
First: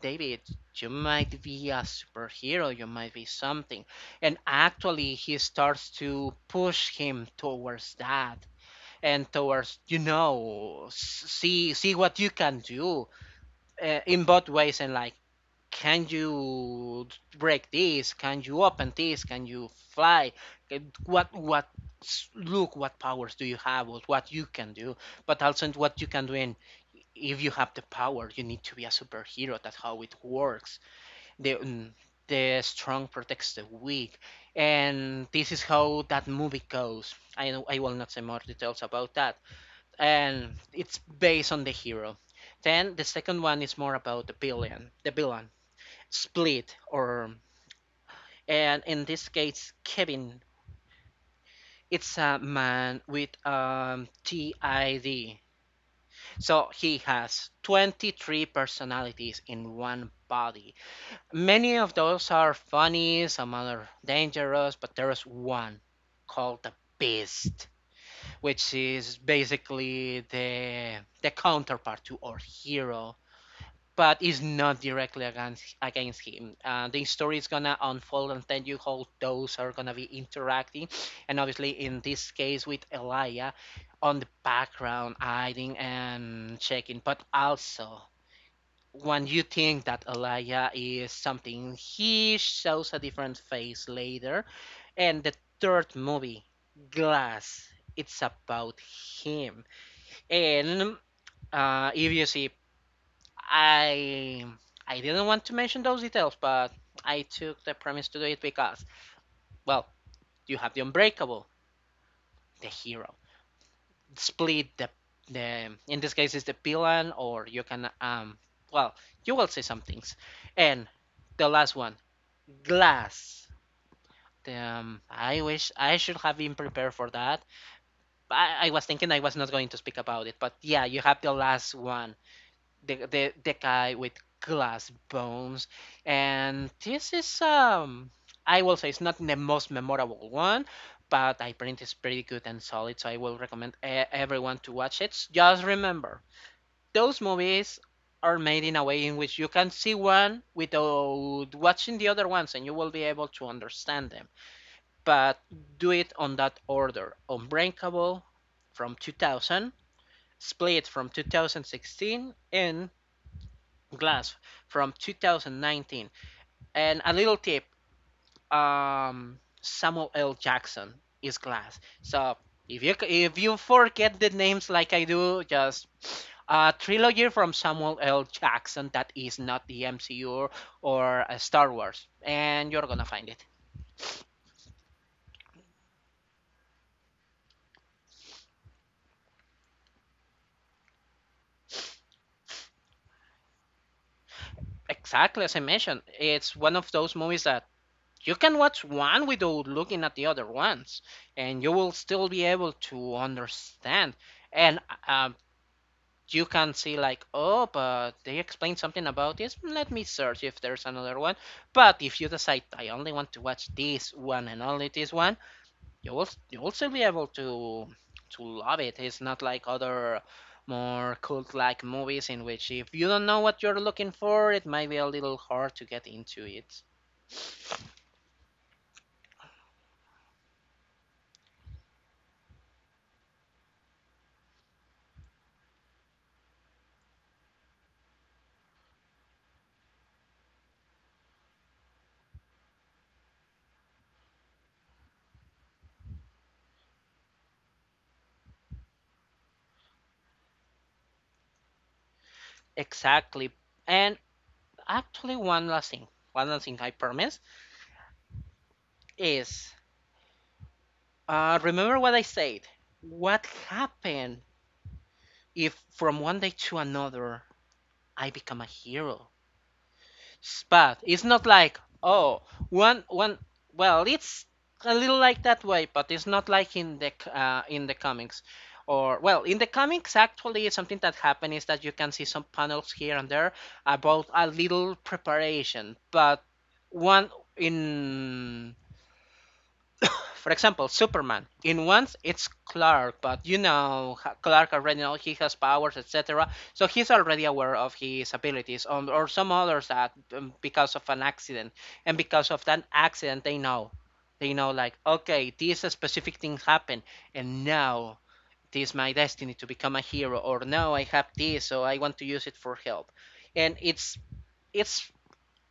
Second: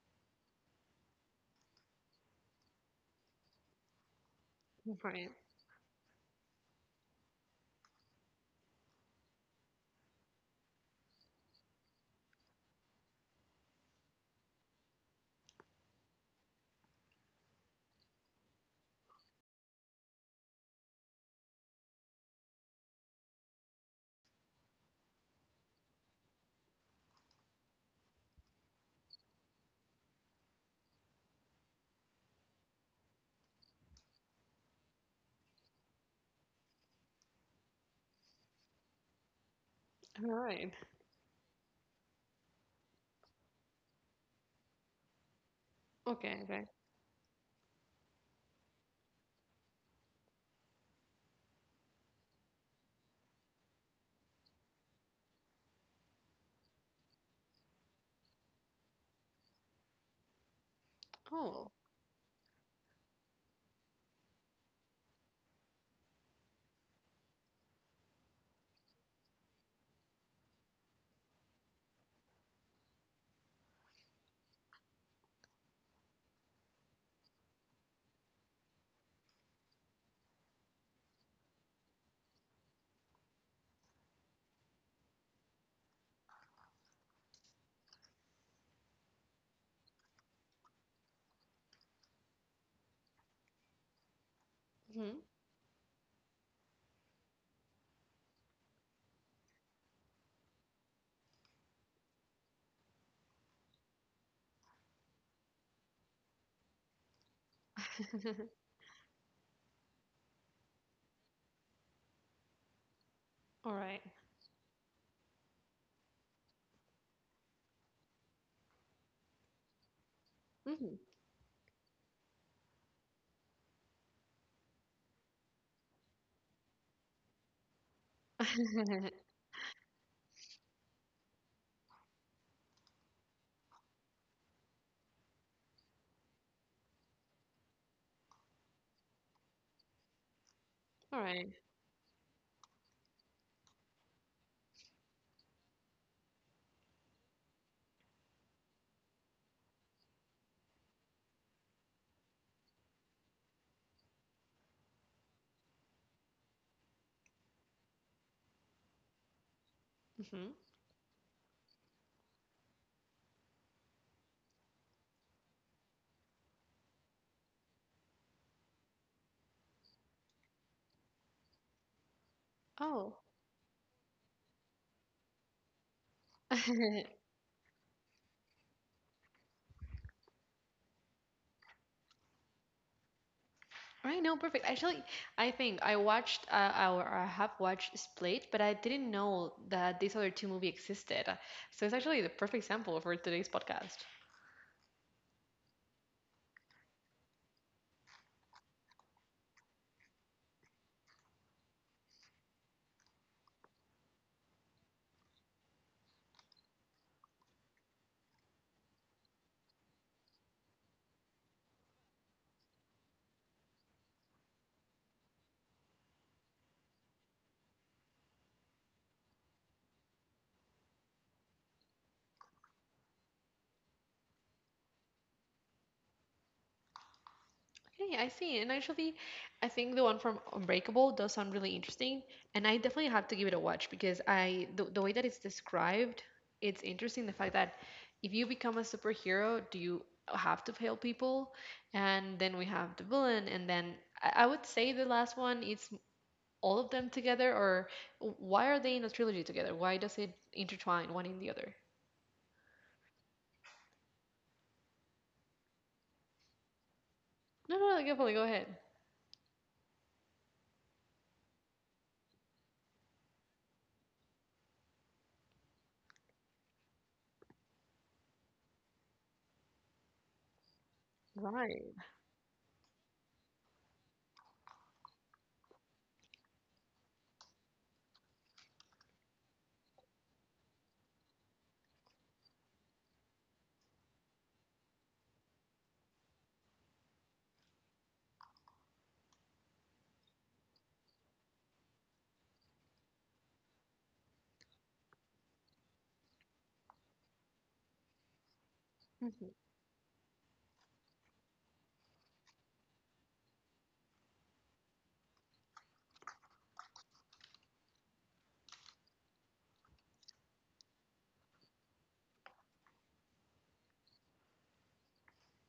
Speaker 2: David, you might be a superhero, you might be something. And
Speaker 1: <laughs>
Speaker 2: actually,
Speaker 1: Right.
Speaker 2: he starts to push him towards that and towards, you know, see what you can do in both ways and can you break this? Can you open this? Can you fly? What look what powers do you have? What you can do? But also what you can do in if you have the power, you need to be a superhero. That's how it works, the the strong protects the weak, and this is how that movie goes. I will not say more details about that,
Speaker 1: All
Speaker 2: and
Speaker 1: right.
Speaker 2: it's based on the hero. Then the second one is more about the villain, the villain
Speaker 1: Okay. Okay.
Speaker 2: Split, or, and in this case, Kevin. It's a man with TID. So he has 23 personalities in one body.
Speaker 1: Oh.
Speaker 2: Many of those are funny, some are dangerous, but there is one called the Beast, which is basically the counterpart to our hero, but is not directly against him. The story is gonna unfold and you how those are gonna be interacting, and obviously in this case with Elia on the background hiding and checking, but also when you think that Alaya is something, he shows a different face later.
Speaker 1: Mm-hmm.
Speaker 2: And the third movie, Glass, it's about him. And if you see, I I didn't want to mention those details, but I took the premise to do it
Speaker 1: <laughs>
Speaker 2: because, well, you have the Unbreakable, the hero,
Speaker 1: All right.
Speaker 2: Split, the in this case is the villain, or you can well, you will say some things, and
Speaker 1: Mm-hmm.
Speaker 2: the last one, Glass. Damn, I wish I should have been prepared for that. But I was thinking I
Speaker 1: <laughs>
Speaker 2: was not going to speak about it. But yeah, you have the last one, the guy with glass bones, and this is I will say it's not the most memorable one,
Speaker 1: All
Speaker 2: but
Speaker 1: right.
Speaker 2: I think it's pretty good and solid. So I will recommend everyone to watch it. Just remember, those movies are made in a way in which you can see one without watching the other ones, and you will be able to understand them, but do it on that order. Unbreakable from 2000,
Speaker 1: Mm-hmm.
Speaker 2: Split from 2016, and Glass from 2019. And a little tip, Samuel L. Jackson is Glass. So if you
Speaker 1: Oh.
Speaker 2: if you forget the names like I do, just a trilogy
Speaker 1: <laughs>
Speaker 2: from Samuel L. Jackson that is not the MCU or Star Wars, and you're gonna find it.
Speaker 1: All right. No. Perfect. Actually, I think I watched or I have watched Split, but I didn't know that these other two movie existed. So it's actually the perfect sample for today's podcast.
Speaker 2: Exactly as I mentioned, it's one of those movies that you can watch one without looking at the other ones, and you will still be able to understand. And um, you can see like, oh, but they explained something about this. Let me search if there's another one. But if you decide I only want to watch this one and only this one, you will still be able to love it. It's not like other more cult-like movies in which if you don't know what you're looking for, it might be a little hard to get into it.
Speaker 1: Okay, I see. And actually, I think the one from Unbreakable does sound really interesting, and I definitely have to give it a watch because I the way that it's described, it's interesting. The fact that if you become a superhero, do you have to fail people? And then we have the villain, and then I would say the last one it's all of them together, or why are they in a trilogy together? Why does it intertwine one in the other?
Speaker 2: Exactly. And actually, one last thing. One last thing, I promise,
Speaker 1: No, no, no, definitely go ahead.
Speaker 2: is remember what I said. What happened if from one day to another I become a hero? But it's not like,
Speaker 1: Right.
Speaker 2: oh, one. Well, it's a little like that way, but it's not like in the comics. Or well, in the comics, actually, something that happened is that you can see some panels here and there about a little preparation. But one in, for example, Superman. In ones, it's Clark, but you know Clark already knows he has powers, etc. So he's already aware of his abilities, or some others that because of an accident, and because of that accident, they know like, okay, this specific thing happened, and now this is my destiny to become a hero, or now I have this, so I want to use it for help, and it's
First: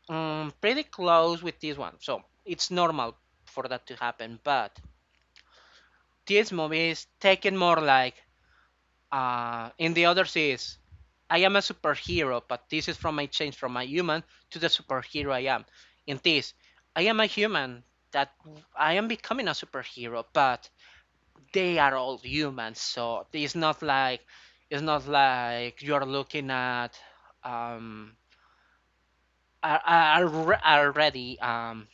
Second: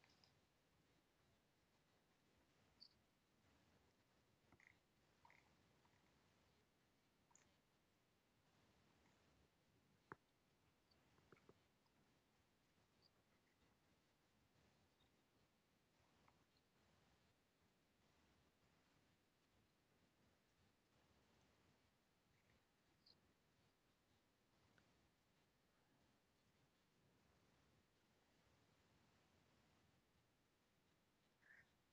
Speaker 2: pretty close with this one, so it's normal for that to happen, but this movie is taken more like in the others is I am a superhero, but this is from my change from a human to the superhero I am. In this, I am a human that I am becoming a superhero, but they are all humans, so it's not like you're looking at um are already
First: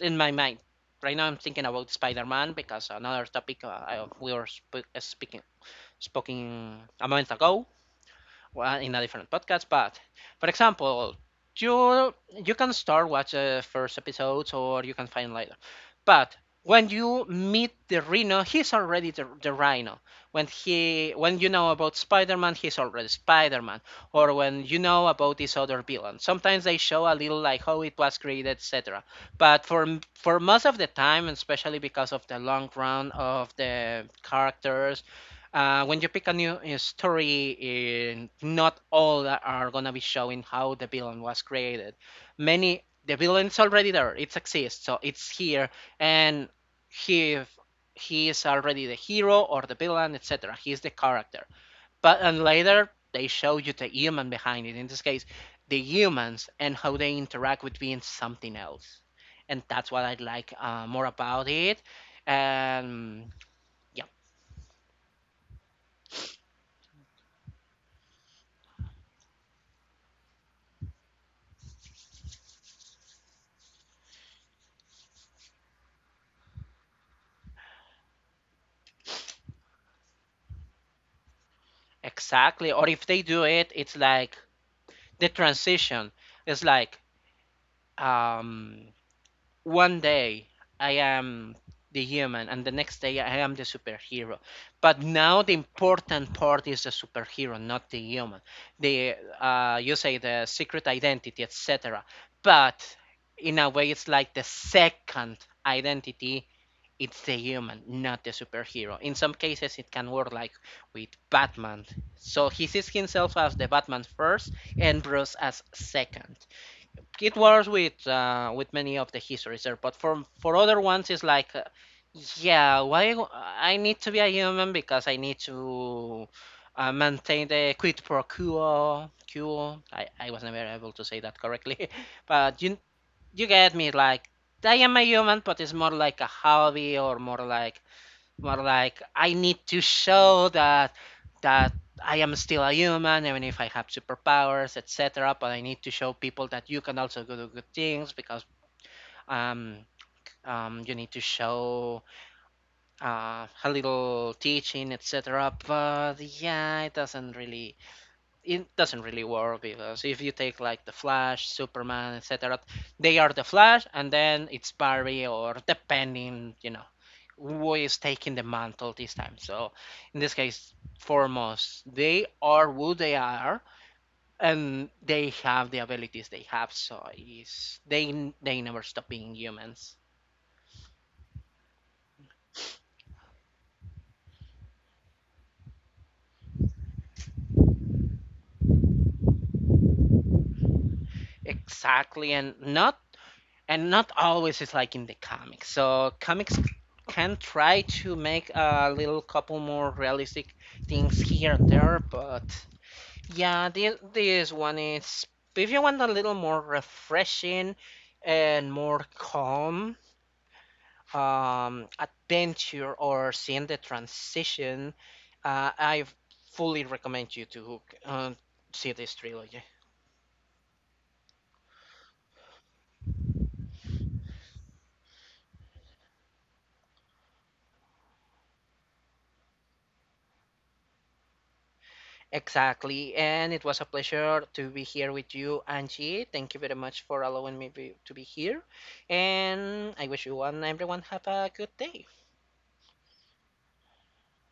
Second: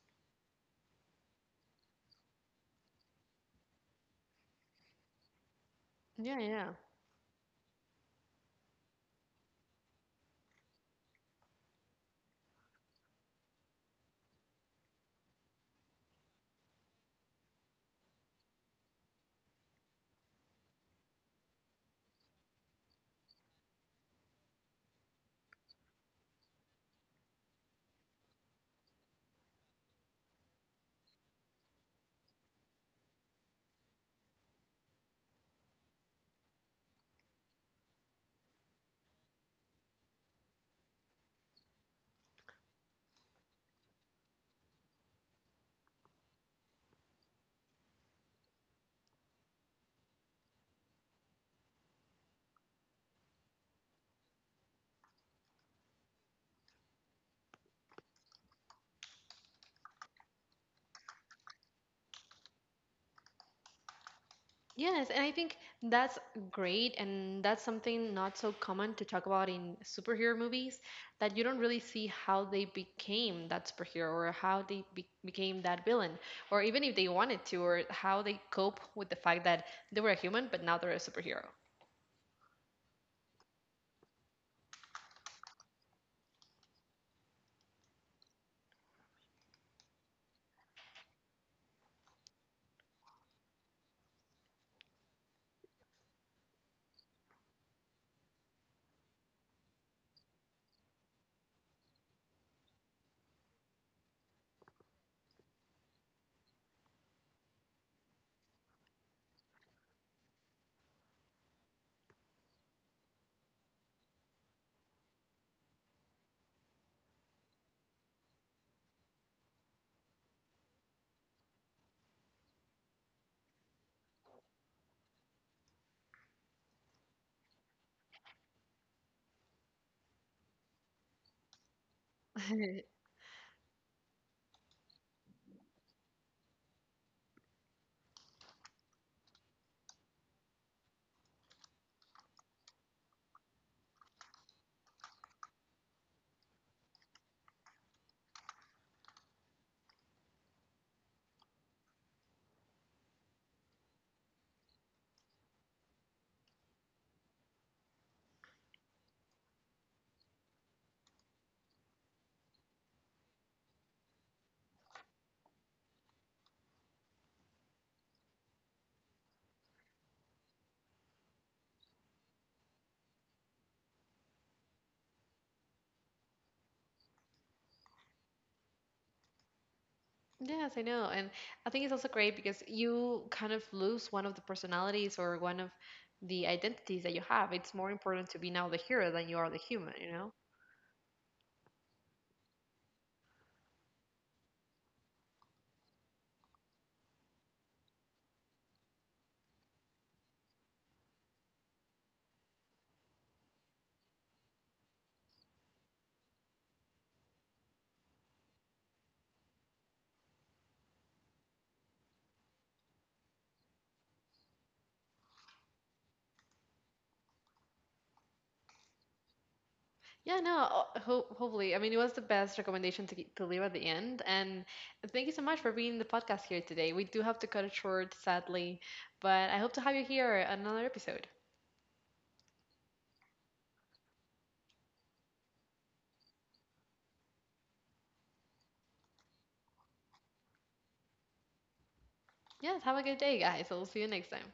Speaker 2: in my mind. Right now, I'm thinking about Spider-Man because another topic, we were speaking
Speaker 1: Yeah, yeah.
Speaker 2: spoken a moment ago in a different podcast. But for example, you you can start watch the first episodes or you can find later. But when you meet the Rhino, he's already the Rhino. When you know about Spider-Man, he's already Spider-Man. Or when you know about this other villain, sometimes they show a little like how it was created, etc. But for most of the time, and especially because of the long run of the characters, when you pick a new story, in, not all are gonna be showing how the villain was created. Many the villain's already there; it exists, so it's here, and he he is already the hero or the villain, etc. He is the character. But and later they show you the human behind it. In this case, the humans and how they interact with being something else, and that's what I like more about it. And yeah.
Speaker 1: Yes, and I think that's great, and that's something not so common to talk about in superhero movies, that you don't really see how they became that superhero or how they became that villain, or even if they wanted to, or how they cope with the fact that they were a human but now they're a superhero.
Speaker 2: Exactly. Or if they do it, it's like the transition. It's like um, one day I am the human, and the next day I am the superhero. But now the important part is the superhero, not the human. The You say the secret identity, etc. But in a way, it's like the second identity it's the human, not the superhero. In some cases, it can work like with Batman. So he sees himself as the Batman first, and Bruce as second. It works with many of the histories there, but for other ones, it's like, yeah, why I need to be a human because I need to maintain the quid pro quo. Quo. I was never able to say that correctly, <laughs> but
Speaker 1: <laughs>
Speaker 2: you get me like I am a human but it's more like a hobby or more like I need to show that that I am still a human even if I have superpowers, etc., but I need to show people that you can also do good things because um you need to show a little teaching, etc. But yeah, it doesn't really work because if you take like the Flash, Superman, etc., they are the Flash, and then it's Barry or depending, you know, who is taking the mantle this time. So in this case, foremost, they are who they are, and they have the abilities they have. So is they never stop being humans.
Speaker 1: Yes, I know. And I think it's also great because you kind of lose one of the personalities or one of the identities that you have. It's more important to be now the hero than you are the human, you know?
Speaker 2: Exactly, and not always it's like in the comics. So comics can try to make a little couple more realistic things here and there, but yeah, this one is if you want a little more refreshing and more calm adventure or seeing the transition, I fully recommend you to see this trilogy.
Speaker 1: Yeah, no, ho hopefully. I mean, it was the best recommendation to, to leave at the end. And thank you so much for being in the podcast here today. We do have to cut it short, sadly, but I hope to have you here on another episode.
Speaker 2: Exactly. And it was a pleasure to be here with you, Angie. Thank you very much for allowing me to be here. And I wish you and everyone have a good day.
Speaker 1: Yes, have a good day, guys. I'll see you next time.